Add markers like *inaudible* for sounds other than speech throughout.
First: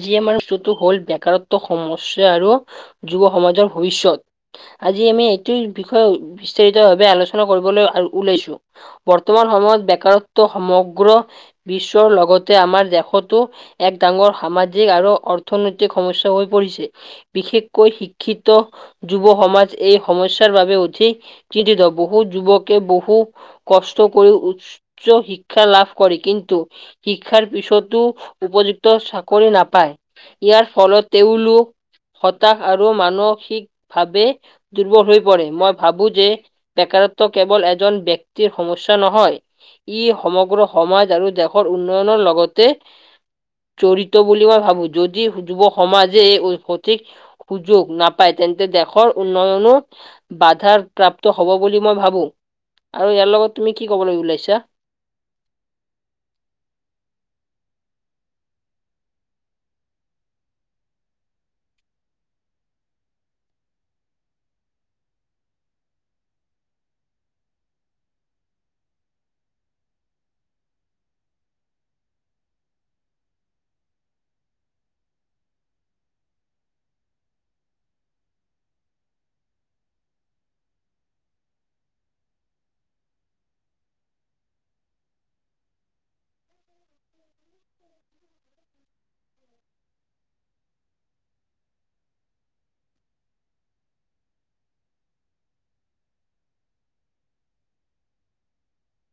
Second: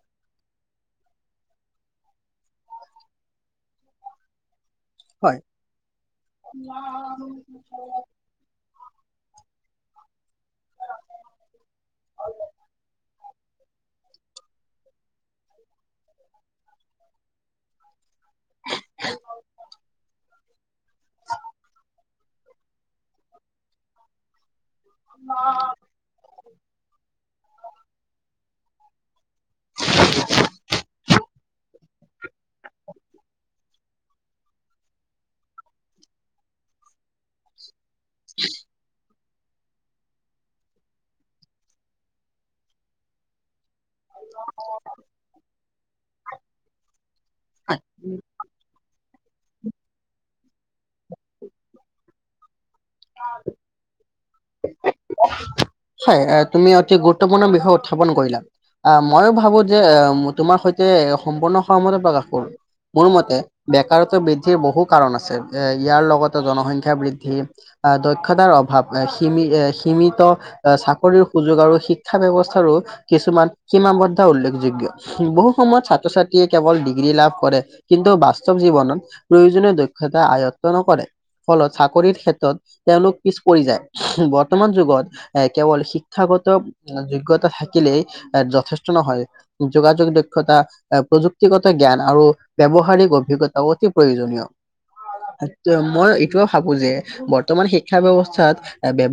আজি আমাৰ *unintelligible* হ'ল বেকাৰত্ব সমস্যা আৰু যুৱ সমাজৰ ভৱিষ্যত। আজি আমি এইটোৰ বিষয়ে বিস্তাৰিত ভাৱে আলোচনা কৰিবলৈ আৰু ওলাইছোঁ, বৰ্তমান সময়ত বেকাৰত ত সমগ্ৰ বিশ্বৰ লগতে আমাৰ দেশতো এক ডাঙৰ সামাজিক আৰু অৰ্থনৈতিক সমস্যা হৈ পৰিছে। বিশেষকৈ শিক শিক্ষিত যুৱ সমাজ এই সমস্য স্যাৰ বাবে অধিক চিন্তিত। বহু যুৱকে বহু কষ্ট কৰি উ উচ্চ শিক্ষা লাভ কৰে, কিন্তু শিক্ষাৰ পিছতো উপযুক্ত চাক কৰি নাপাই। ইয়াৰ ফলত তেওঁলোক হতাশ আৰু আৰু মানসিক ভাৱে দুৰ্বল হৈ পৰে, মই ভাবোঁ যে বেকাৰত্ব কেৱল এজন ব্যক্তিৰ সমস্যা নহয়। ই সমগ্ৰ সমাজ আৰু দেশৰ উন্নয়নৰ লগতে, জৰিত ত বুলি মই ভাবোঁ, যদি যুৱ সমাজে এই সঠিক সুযোগ নাপায়, তেন্তে দেশৰ উন্নয়নো বাধাৰ প্ৰাপ্ত হ'ব বুলি মই ভাবো। আৰু ইয়াৰ লগত তুমি কি ক'বলৈ ওলাইছা? হয়, তুমি অতি গুৰুত্বপূৰ্ণ বিষয় উত্থাপন কৰিলা। আ, মইয়ো ভাবো যে তোমাৰ সৈতে সম্পূৰ্ণ সহমতে প্ৰকাশ কৰোঁ। মোৰ মতে বেকাৰত্ব বৃদ্ধিৰ বহু কাৰণ আছে। এ ইয়াৰ লগতে জনসংখ্যা বৃদ্ধি আ, দক্ষতাৰ অভাৱ। সীমি-সীমিত চাকৰিৰ সুযোগ আৰু শিক্ষা ব্যৱস্থাৰো কিছুমান সীমাবদ্ধ উল্লেখযোগ্য। বহু সময়ত ছাত্ৰ ছাত্ৰীয়ে কেৱল ডিগ্ৰী লাভ কৰে, কিন্তু বাস্তৱ জীৱনত প্ৰয়োজনীয় দক্ষতা আয়ত্ব নকৰে, ফলত চাকৰিৰ ক্ষেত্ৰত তেওঁলোক পিচ পৰি যায়। বৰ্তমান যুগত এ কেৱল শিক্ষাগত যোগ্যতা থাকিলেই যথেষ্ট নহয়, যোগাযোগ দক্ষতা প্ৰযুক্তিগত জ্ঞান আৰু ব্যৱহাৰিক অভিজ্ঞতাও অতি প্ৰয়োজনীয়। মই এইটোয়ে ভাবোঁ যে, বৰ্তমান শিক্ষা ব্যৱ চাৰত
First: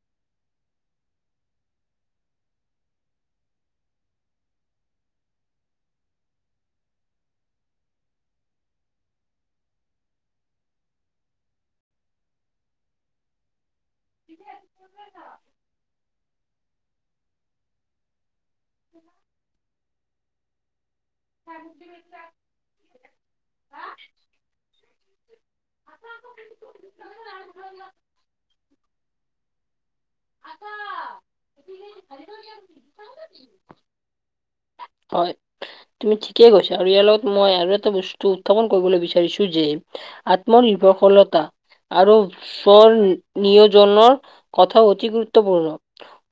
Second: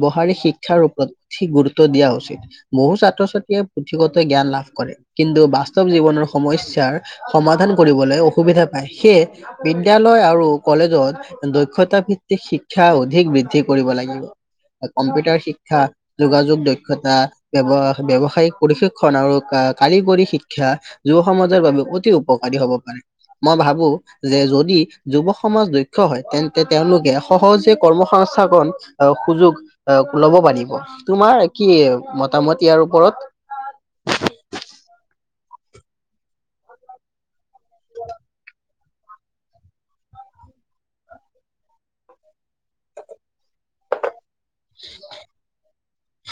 ব্যৱহাৰিক শিক্ষাৰ ওপৰত সি গুৰুত্ব দিয়া উচিত। বহু ছাত্ৰ ছাত্ৰীয়ে পুথিগত জ্ঞান লাভ কৰে, কিন্তু বাস্তৱ জীৱনৰ সমস্যাৰ সমাধান কৰিবলৈ অসুবিধা পায়, সেয়ে বিদ্যালয়ত আৰু কলেজত দক্ষতা ভিত্তিক শিক্ষা অধিক বৃদ্ধি কৰিব লাগে। কম্পিউটাৰ শিক্ষা, যোগাযোগ দক্ষতা বৱ ব্যৱসায়িক প্ৰশিক্ষণ আৰু কাৰিকৰী শিক্ষা যুৱ সমাজৰ বাবে অতি উপকাৰী হ'ব পাৰে। মই ভাবো যে যদি যুৱ সমাজ দক্ষ হয়, তেন্তে তেওঁলোকে সহজে কৰ্মসস্থাপন সুযোগ ল'ব পাৰিব, তোমাৰ কি মতামত ইয়াৰ ওপৰত। হয়, তুমি ঠিকেই কৈছা আৰু ইয়াৰ লগত মই আৰু এটা বস্তু উত্থাপন কৰিবলৈ বিচাৰিছো যে আত্মনিৰ্ভৰশলতা আৰু সৰ নিয়োজনৰ কথা অতি গুৰুত্বপূৰ্ণ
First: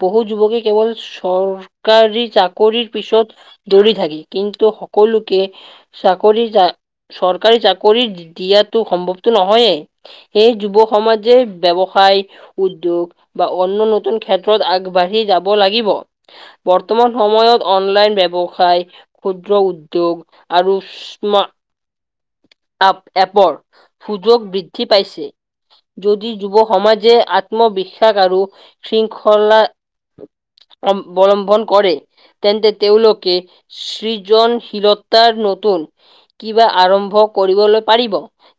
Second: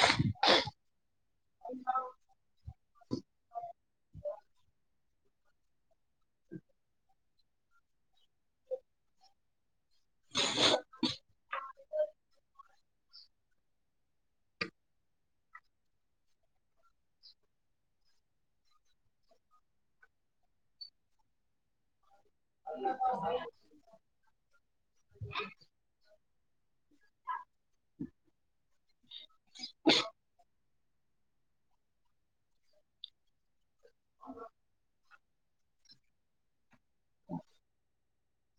বহু যুৱকে কেৱল চৰকাৰী চৰকাৰী কৰি পিছত দৌৰি থাকে কিন্তু সকলোকে চাকৰি চৰকাৰী চাকৰি দিয়াটো সম্ভৱতো নহয়েই সেই যুৱ সমাজে ব্যৱসায়, উদ্যোগ বা অন্য নতুন ক্ষেত্ৰত আগবাঢ়ি যাব লাগিব। বৰ্তমান সময়ত অনলাইন ব্যৱসায় ক্ষুদ্ৰ উদ্যোগ আৰু স্মা আপ এপৰ সুযোগ বৃদ্ধি পাইছে যদি যুৱ সমাজে আত্মবিশ্বাস আৰু শৃংখলা অৱলম্বন কৰে, তেন্তে তেওঁলোকে সৃজনশীলত তাৰ নতুন কিবা আৰম্ভ ক কৰিবলৈ পাৰিব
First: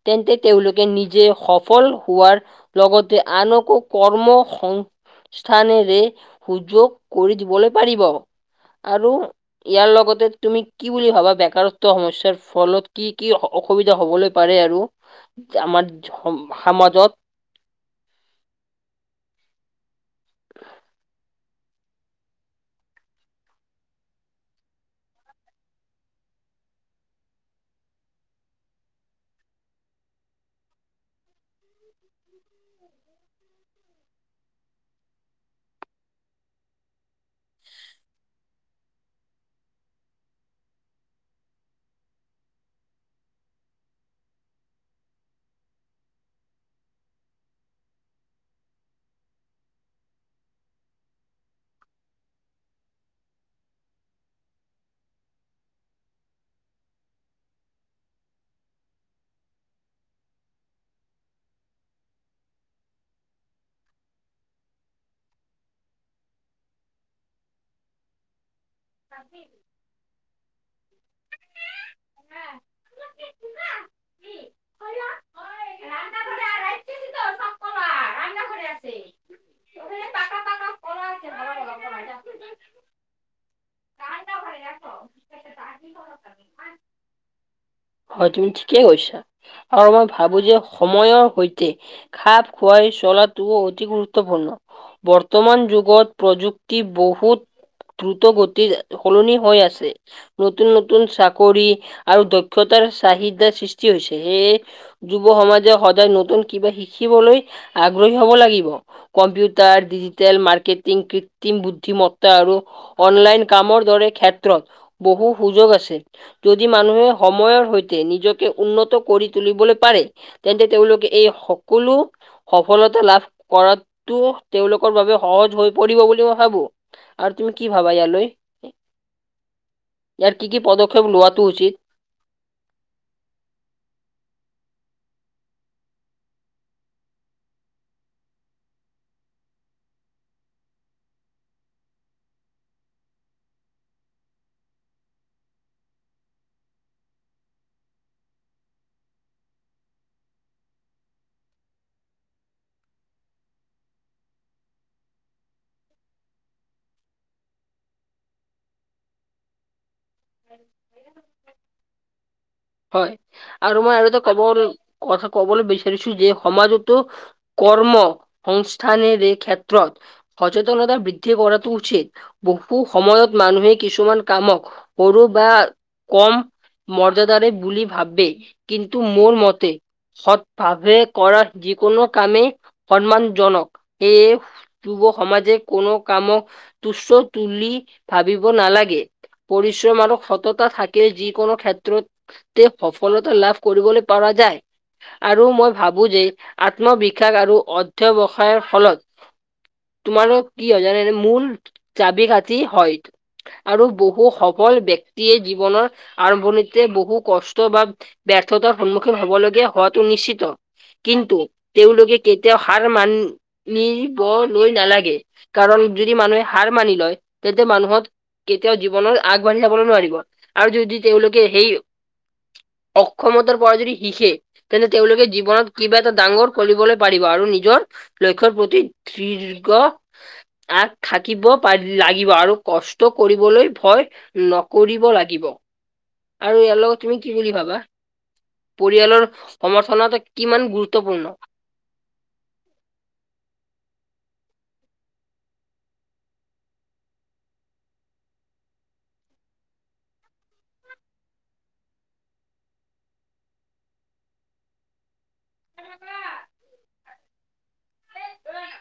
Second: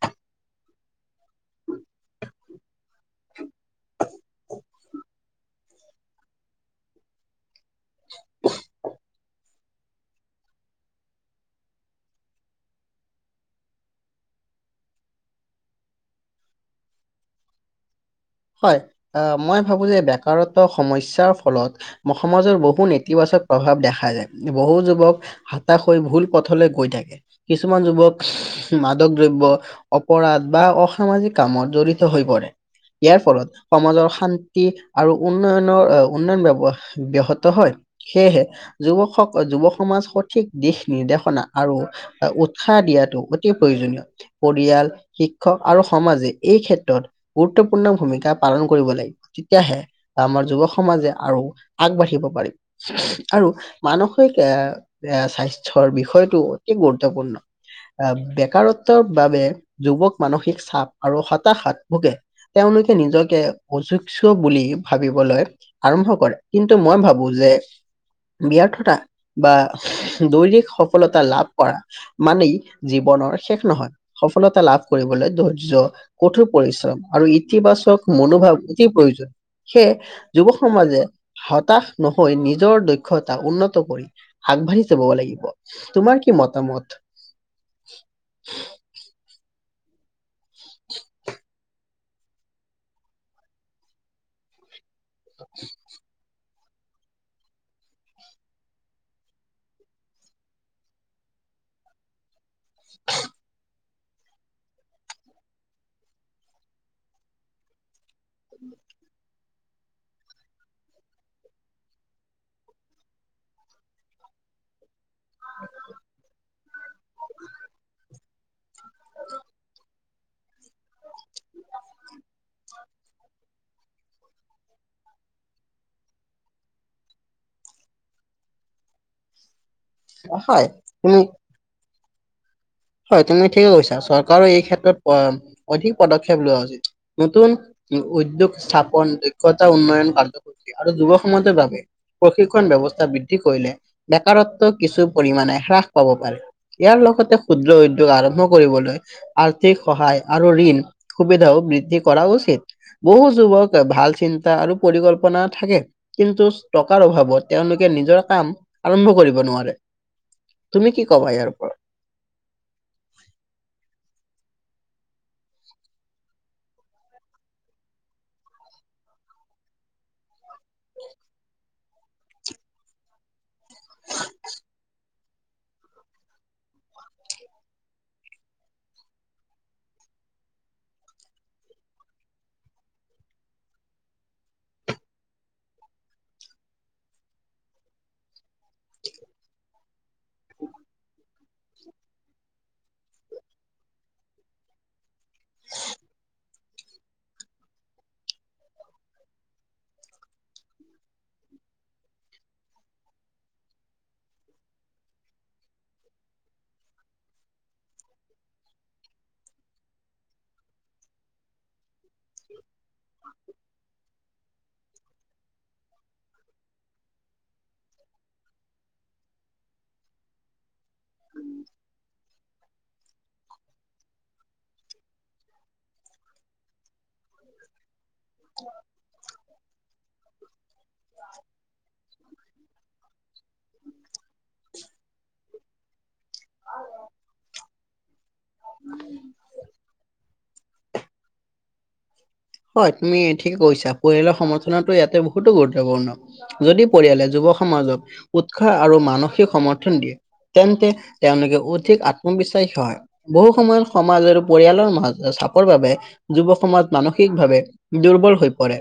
তেন্তে তেওঁলোকে নিজে সফল হোৱাৰ লগতে আনকো কৰ্ম সস্থআনেৰে সুযোগ কৰী দিবলে পাৰিব আৰু ইয়াৰ লগতে তুমি কি বুলি ভাবা বেকাৰত্ব সমস্যাৰ ফলত কি? কি ও -অসুবিধা হবলৈ পাৰে আৰু আমাৰ সমাজত হয় আহ মই ভাবো যে বেকাৰত সমস্যাৰ ফলত সমাজৰ বহু নেতিবাচক প্ৰভাৱ দেখা যায় বহু যুৱক হাতাশ হৈ ভুল পথলৈ গৈ থাকে কিছুমান যুৱক মাদক দ্ৰব্য অপৰাধ বা অসামাজিক কামত জড়িত হৈ পৰে। ইয়াৰ ফলত সমাজৰ শান্তি আৰু উন্নয়নৰ উন্নয়ন ব্যয় ব্যাহত হয় সেয়েহে যুৱক স যুৱ সমাজ সঠিক দিশ নিৰ্দেশনা আৰু উৎসাহ দিয়াটো অতি প্ৰয়োজনীয়। পৰিয়াল শিক্ষক আৰু সমাজে এই ক্ষেত্ৰত গুৰুত্বপূৰ্ণ। পূৰ্ণ ভূমিকা পালন কৰিব লাগিব তেতিয়াহে আমাৰ যুৱ সমাজে আৰু আগবাঢ়িব পাৰিব আৰু মানসিক স্বাস্থ্যৰ বিষয়টো অতি গুৰুত্বপূৰ্ণ আহ বেকাৰত্বৰ বাবে যুৱক মানসিক চাপ আৰু হতাশাত ভোগে তেওঁলোকে নিজকে অযোগ্য বুলি ভাবিবলৈ আৰম্ভ কৰে কিন্তু মই ভাবো যে ব্যৰ্থতা বা দৈনিক সফলতা লাভ কৰা মানেই জীৱনৰ শেষ নহয়। সফলতা লাভ কৰিবলৈ ধৈৰ্য্য কঠোৰ পৰিশ্ৰম। আৰু ইতিবাচক মনোভাৱ অতি প্ৰয়োজন। সেইয়ে যুৱ সমাজে হতাশ নহৈ নিজৰ দক্ষতা উন্নত কৰি- আগবাঢ়ি যাবগে লাগিব। তোমাৰ কি মতামত? হয়, তুমি ঠিকেই কৈছা আৰু মই ভাবোঁ যে সময়ৰ সৈতে- খাপ খুৱাই চলাটোও অতি গুৰুত্বপূৰ্ণ। বৰ্তমান যুগত প্ৰযুক্তি বহুত- দ্ৰুত গতি সলনি হৈ আছে, নতুন নতুন চাকৰি আৰু দক্ষ তাৰ চাহিদাৰ সৃষ্টি হৈছে। সেইয়ে- যুৱ সমাজে সদায় নতুন কিবা শিকিবলৈ আগ্ৰহী হ'ব লাগিব। কম্পিউটাৰ, ডিজিটেল মাৰ্কেটিং, কৃত্ৰিম বুদ্ধিমত্তা আৰু- অনলাইন কামৰ দৰে ক্ষেত্ৰত- বহু সুযোগ আছে, যদি মানুহে সময়ৰ সৈতে নিজ- কে উন্নত কৰি তুলিবলৈ পাৰে তেন্তে তেওঁলোকে এই সকলো- সফলতা লাভ কৰাটো তেওঁলোকৰ বাবে সহজ হৈ পৰিব বুলি মই ভাবোঁ। আৰু তুমি কি ভাবা ইয়ালৈ, ইয়াৰ কি কি হয় পদক্ষেপ তুমি লোৱাটো উচিত? হয়, তুমি ঠিকে কৈছা, চৰকাৰৰ এই ক্ষেত্ৰত অধিক পদক্ষেপ লোৱা উচিত। নতুন- উদ্যোগ স্থাপন, দক্ষতা উন্নয়ন, কাৰ্যসূচী আৰু যুৱ সমাজৰ বাবে- প্ৰশিক্ষণ ব্যৱস্থা বৃদ্ধি কৰিলে বেকাৰত্ব কিছু পৰিমণে হ্ৰাস পাব পাৰে। ইয়াৰ লগতে ক্ষুদ্ৰ উদ্যোগ আৰম্ভ কৰিবলৈ- আৰ্থিক সহায় আৰু ঋণ সুবিধাও বৃদ্ধি কৰা উচিত। বহু যুৱক ভাল চিন্তা আৰু পৰিকল্পনা থাকে। কিন্তু টকাৰ অভাৱত তেওঁলোকে নিজৰ কাম আৰম্ভ কৰিব নোৱাৰে। তুমি কি কবা এইয়াৰ ওপৰত? হয় আৰু মই আৰু এটা কেৱল কথা ক'বলৈ বিচাৰিছো যে সমাজতো- কৰ্ম সংস্থানে এই ক্ষেত্ৰত- সচেতনতা বৃদ্ধি কৰাটো উচিত। বহু সময়ত মানুহে কিছুমান কামক- সৰু বা কম মৰ্যাদাৰে বুলি ভাবে কিন্তু মোৰ মতে- সৎ ভাৱে কৰা যিকোনো কামেই সন্মানজনক। সেয়ে পূৱ সমাজে কোনো কামক তুচ্ছ বুলি ভাবিব নালাগে। পৰিশ্ৰম আৰু সততা থাকে যিকোনো ক্ষেত্ৰত- তে সফলতা লাভ কৰিবলৈ পাৰা যায়। আৰু মই ভাবো যে আত্মবিশ্বাস আৰু অধ্যয়ৱসায়ৰ ফলত- তোমাৰো কি হয় জানেনে মূল চাবি কাটি হয় আৰু বহু- বহু সফল ব্যক্তিয়ে জীৱনৰ আৰম্ভণিতে বহু কষ্ট বা- ব্যৰ্থতাৰ সন্মুখীন হ'বলগীয়া হোৱাটো নিশ্চিত। কিন্তু- তেওঁলোকে কেতিয়াও সাৰ মানিব লৈ নালাগে। কাৰণ যদি মানুহে হাৰ মানি লয় তেন্তে মানুহত কেতিয়াও- জীৱনত আগবাঢ়ি যাবলৈ নোৱাৰিব আৰু যদি তেওঁলোকে সেই- অক্ষমতাৰ পৰা যদি শিকে তেন্তে তেওঁলোকে জীৱনত কিবা এটা ডাঙৰ- কৰিবলৈ পাৰিব আৰু নিজৰ লক্ষ্যয়ৰ প্ৰতি তিৰ্ঘ- আগ থাকিব বা লাগিব আৰু কষ্ট কৰিবলৈ- ভয় নকৰিব লাগিব আৰু ইয়াৰ লগত তুমি কি বুলি ভাবা? পৰিয়ালৰ সমৰ্থন কিমান গুৰুত্বপূৰ্ণ? হয়, তুমি ঠিকে কৈছা, পৰিয়ালৰ সমৰ্থনো ইয়াতে বহুতো গুৰুত্বপূৰ্ণ। যদি পৰিয়ালে যুৱ সমাজক উৎসাহ আৰু মানসিক সমৰ্থন দিয়ে- তেন্তে তেওঁলোকে অধিক আত্মবিশ্বাসী হয়। বহু সময়ত সমাজ আৰু পৰিয়ালৰ মাজ চাপৰ বাবে যুৱ সমাজ মানুহ- সিক ভাৱে দুৰ্বল হৈ পৰে।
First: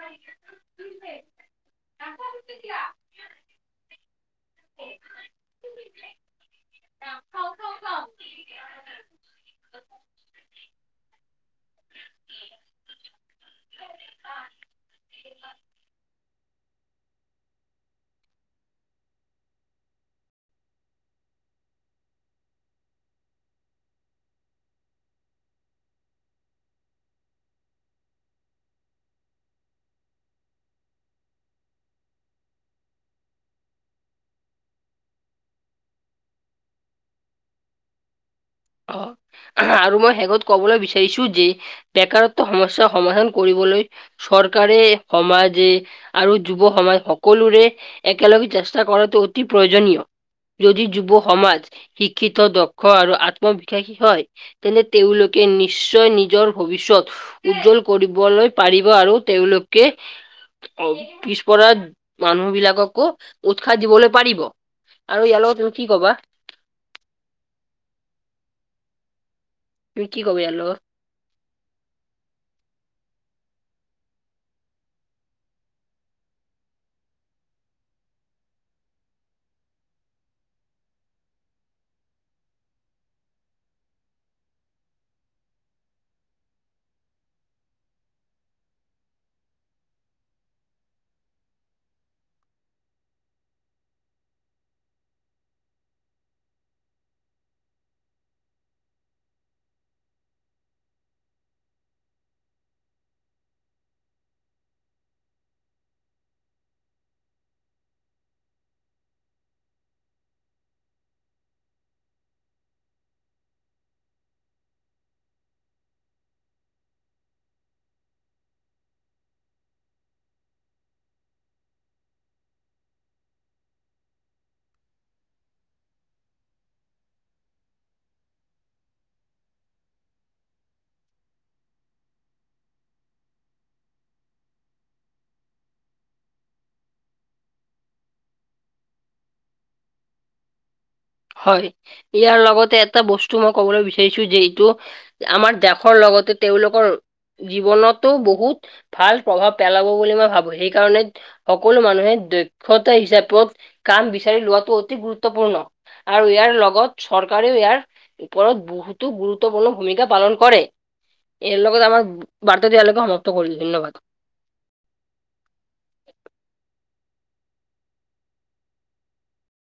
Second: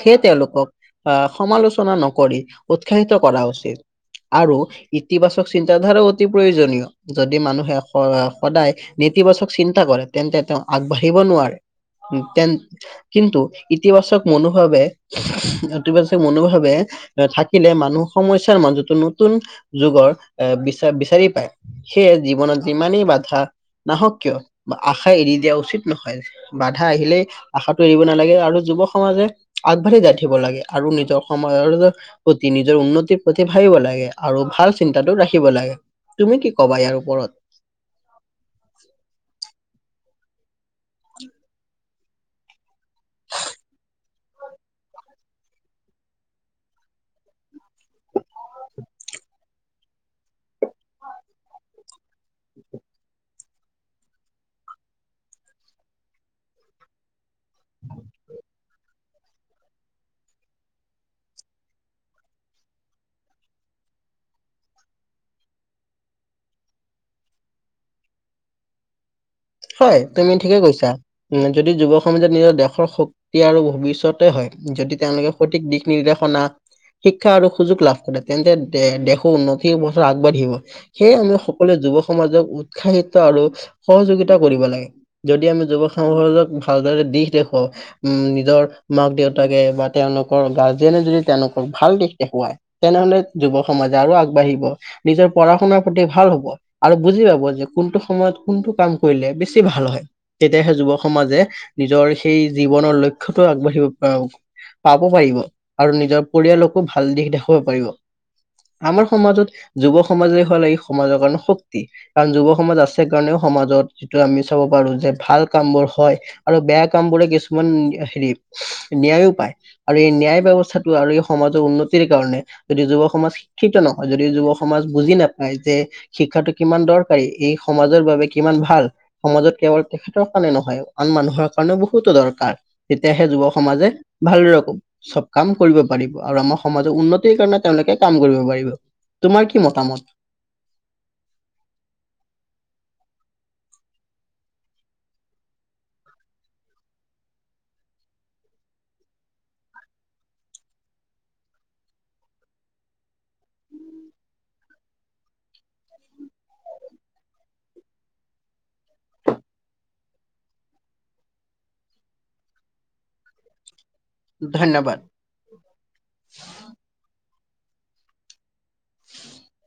সেয়ে তেওঁলোকক আহ সমালোচনা নকৰি উৎসাহিত কৰা উচিত। আৰু ইতিবাচক চিন্তাধাৰা অতি প্ৰয়োজনীয়। যদি মানুহে সদায় নেতিবাচক চিন্তা কৰে, তেন্তে তেওঁ আগবাঢ়িব নোৱাৰে। উম' তেন- কিন্তু, ইতিবাচক মনোভাৱে ইতিবাচক মনোভাৱে- থাকিলে মানুহ সমস্যাৰ মাজতো নতুন যুগৰ এ বিচা বিচাৰি পায়। সেয়ে জীৱনত যিমানেই বাধা নাহক কিয় বা আশা এৰি দিয়া উচিত নহয়। বাধা আহিলেই- আশাটো এৰিব নালাগে আৰু যুৱ সমাজে আগবাঢ়ি যাঠিব লাগে আৰু নিজৰ সমাজৰ- প্ৰতি নিজৰ উন্নতিৰ প্ৰতি ভাবিব লাগে আৰু ভাল চিন্তাটো ৰাখিব লাগে। তুমি কি কবা এয়াৰ ওপৰত? অ আৰু মই শেষত কবলৈ বিচাৰিছো যি- বেকাৰত্ব সমস্যা সমাধান কৰিবলৈ- চৰকাৰে সমাজে আৰু যুৱ সমাজ সকলোৰে- একেলগে চেষ্টা কৰাটো অতি প্ৰয়োজনীয়। যদি যুৱ সমাজ শিক্ষিত দক্ষ আৰু আত- ম বিশ্বাসী হয়, তেন্তে তেওঁলোকে নিশ্চয় নিজৰ ভৱিষ্যত- উজ্জ্বল কৰিবলৈ পাৰিব আৰু তেওঁলোকে- অ পিছপৰা মানুহবিলাককো উৎসাহ দিবলৈ পাৰিব। আৰু ইয়াৰ লগত তুমি কি ক'বা? হয়, কি তুমি কবা ইয়াৰ ঠিকে লগত? কৈছা। যদি যুৱ সমাজে নিজৰ দেশৰ হক- ই আৰু ভৱিষ্যতে হয়, যদি তেওঁলোকে সঠিক দিশ নিৰ্দেশনা- শিক্ষা আৰু সুযোগ লাভ কৰে, তেন্তে দেশো উন্নতি হ'ব চৌ আগবাঢ়িব। সেয়ে আমি সকলোৱে যুৱ সমাজক উৎসাহিত আৰু সহযোগিতা কৰিব লাগে। যদি আমি যুৱক সমাজক ভালদৰে দিশ দেখুৱাও- উম নিজৰ মাক দেউতাকে বা তেওঁলোকৰ গাৰ্জেনে যদি তেওঁলোকক ভাল দিশ দেখুৱাই, - তেনেহলে যুৱ সমাজে আৰু আগবাঢ়িব। নিজৰ পঢ়া শুনাৰ প্ৰতি ভাল হব আৰু বুজি পাব যে কোনটো সময়ত কোনটো কাম- কৰিলে বেছি ভাল হয়। তেতিয়াহে যুৱ সমাজে নিজৰ সেই জীৱনৰ লক্ষয়টো আগবাঢ়িব পা- পাব পাৰিব আৰু নিজৰ পৰিয়ালকো ভাল দিশ দেখুৱাব পাৰিব। আমাৰ সমাজত যুৱ সমাজে হল এই সমাজৰ কাৰণে শক্তি। কাৰণ যুৱ সমাজ আছে কাৰণেও সমাজত যিটো আমি চাব পাৰো যে ভাল কাম বোৰ হয়। আৰু বেয়া কাম বোৰে কিছুমান হেৰি ন্যায়ো পায়। আৰু এই ন্যায় ব্যৱস্থাটো আৰু এই সমাজৰ উন্নতিৰ কাৰণে যদি যুৱ সমাজ- শিক্ষিত নহয়, যদি যুৱ সমাজ বুজি নাপায় যে- শিক্ষাটো কিমান দৰকাৰী এই সমাজৰ বাবে কিমান ভাল। সমাজত কেৱল তেখেতৰ কাৰণে নহয়, আন মানুহৰ কাৰণেও বহুতো দৰকাৰ। তেতিয়াহে যুৱক সমাজে ভালদৰে কব। চব কাম কৰিব পাৰিব আৰু আমাৰ সমাজৰ উন্নতিৰ কাৰণে তেওঁলোকে কাম কৰিব পাৰিব। তোমাৰ কি মতামত? হয় ইয়াৰ লগতে এটা বস্তু মই ক'বলৈ বিচাৰিছো যে এইটো আমাৰ দেশৰ লগতে তেওঁলোকৰ জীৱনতো বহুত ভাল প্ৰভাৱ পেলাব বুলি মই ভাবো সেইকাৰণে সকলো মানুহে দক্ষতা হিচাপত কাম বিচাৰি লোৱাটো অতি গুৰুত্বপূৰ্ণ। আৰু ইয়াৰ লগত চৰকাৰেও ইয়াৰ ওপৰত বহুতো গুৰুত্বপূৰ্ণ ভূমিকা পালন কৰে। ইয়াৰ লগত আমাৰ বাৰ্তা দিয়ালোকে সমাপ্ত কৰিল ধন্যবাদ। ধন্যবাদ।